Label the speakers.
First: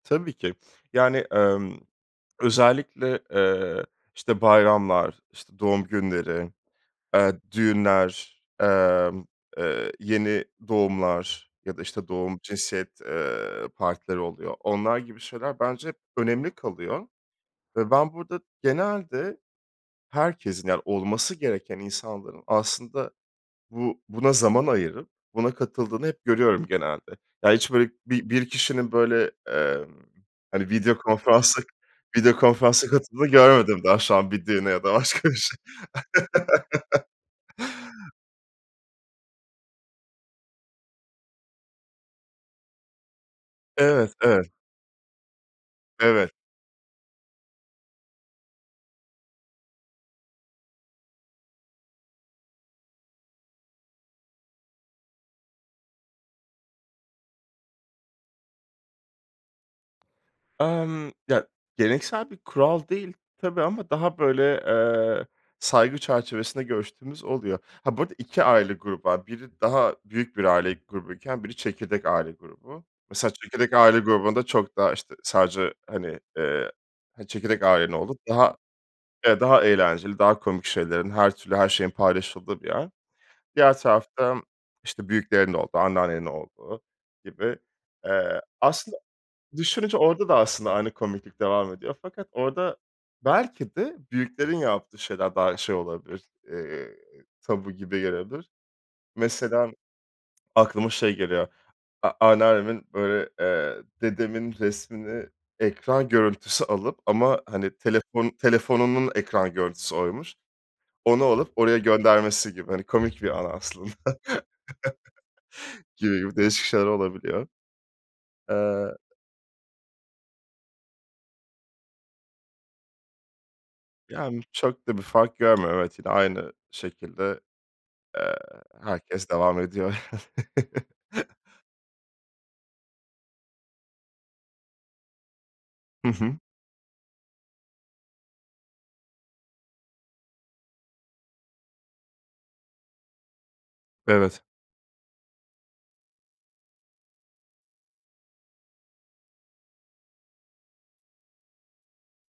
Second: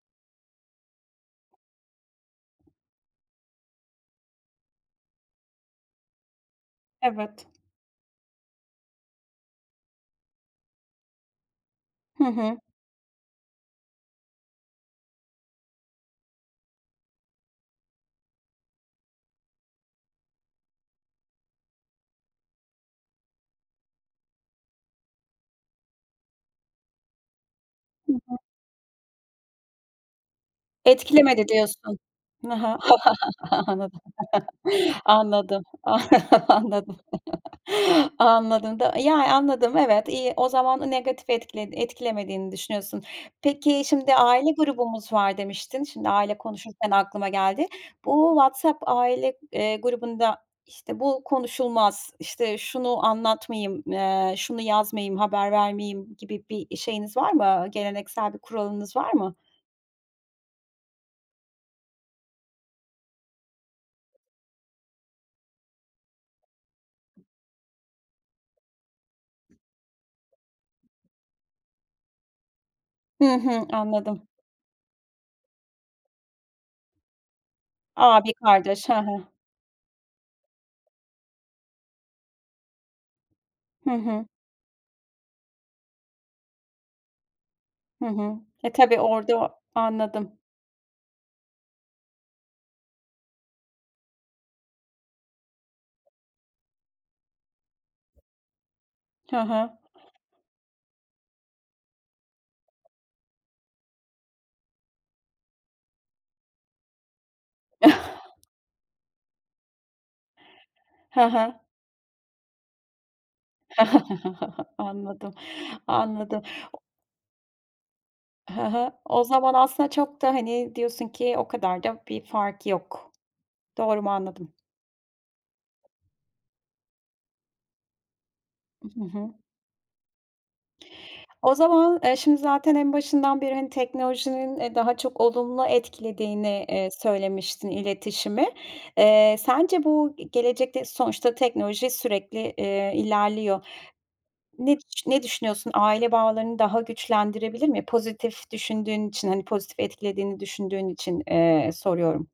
Speaker 1: Tabii ki. Yani, emm, özellikle, eee, işte, bayramlar, işte, doğum günleri, eee,
Speaker 2: Evet.
Speaker 1: düğünler, emm, eee, yeni doğumlar ya da, işte,
Speaker 2: Hı
Speaker 1: doğum,
Speaker 2: hı.
Speaker 1: cinsiyet, eee, partileri oluyor, onlar gibi şeyler bence hep önemli kalıyor ve ben burada genelde herkesin, yani, olması gereken insanların aslında bu buna zaman ayırıp, buna katıldığını hep görüyorum genelde. Ya, hiç böyle
Speaker 2: Hı
Speaker 1: bi
Speaker 2: hı.
Speaker 1: bir kişinin böyle, eee, hani, video
Speaker 2: Etkilemedi
Speaker 1: konferansa,
Speaker 2: diyorsun.
Speaker 1: video
Speaker 2: Hı hı.
Speaker 1: konferansa katıldığını görmedim daha şu an bir düğüne ya da başka bir şey.
Speaker 2: Anladım, anladım, anladım, anladım da, yani, anladım. Evet, iyi. O zaman negatif etkiled etkilemediğin düşünüyorsun. Peki,
Speaker 1: Evet,
Speaker 2: şimdi
Speaker 1: evet.
Speaker 2: aile grubumuz var demiştin. Şimdi
Speaker 1: Evet.
Speaker 2: aile konuşurken aklıma geldi. Bu WhatsApp aile, eee, grubunda, işte, bu konuşulmaz, işte, şunu anlatmayayım, eee, şunu yazmayayım, haber vermeyeyim gibi bir şeyiniz var mı, geleneksel bir kuralınız var mı?
Speaker 1: Emm. Ya, geleneksel bir kural değil tabii ama daha böyle, eee, saygı çerçevesinde görüştüğümüz oluyor. Ha, bu arada 2 aile grubu var. Biri daha büyük bir aile grubuyken biri çekirdek aile grubu. Mesela
Speaker 2: Hı hı.
Speaker 1: çekirdek aile
Speaker 2: Anladım.
Speaker 1: grubunda çok daha, işte, sadece, hani, eee, çekirdek ailenin olduğu
Speaker 2: Abi,
Speaker 1: daha
Speaker 2: kardeş. Hı hı.
Speaker 1: evet, daha eğlenceli, daha komik şeylerin, her türlü her şeyin paylaşıldığı bir yer. Diğer
Speaker 2: Hı hı.
Speaker 1: tarafta, işte, büyüklerin olduğu, anneannenin olduğu gibi.
Speaker 2: Hı hı.
Speaker 1: Eee,
Speaker 2: Eee,
Speaker 1: aslında
Speaker 2: tabii orada
Speaker 1: düşününce orada
Speaker 2: Anladım.
Speaker 1: da aslında aynı komiklik devam ediyor fakat orada belki de büyüklerin yaptığı şeyler daha şey olabilir, eee, tabu gibi gelebilir.
Speaker 2: Hı
Speaker 1: Mesela
Speaker 2: hı.
Speaker 1: aklıma şey geliyor, a anneannemin böyle, eee, dedemin resmini ekran görüntüsü alıp ama, hani, telefon telefonunun ekran görüntüsü oymuş,
Speaker 2: Hı
Speaker 1: onu alıp
Speaker 2: hı.
Speaker 1: oraya göndermesi gibi. Hani, komik bir anı aslında.
Speaker 2: Anladım,
Speaker 1: Gibi, gibi
Speaker 2: anladım.
Speaker 1: değişik şeyler olabiliyor.
Speaker 2: Hı hı.
Speaker 1: Eee.
Speaker 2: O zaman aslında çok da, hani, diyorsun ki, o kadar da bir fark yok. Doğru mu
Speaker 1: Yani,
Speaker 2: anladım?
Speaker 1: çok da bir fark görmüyorum. Evet yine aynı şekilde, eee,
Speaker 2: Iıı, hı
Speaker 1: herkes
Speaker 2: hı.
Speaker 1: devam ediyor.
Speaker 2: O zaman, eee, şimdi zaten en başından beri, hani, teknolojinin, eee, daha çok olumlu
Speaker 1: Hı hı.
Speaker 2: etkilediğini, eee, söylemiştin iletişimi. Eee, sence bu ge gelecekte sonuçta teknoloji sürekli, eee, ilerliyor.
Speaker 1: Evet.
Speaker 2: Ne ne düşünüyorsun? Aile bağlarını daha güçlendirebilir mi? Pozitif düşündüğün için, hani, pozitif etkilediğini düşündüğün için, eee, soruyorum.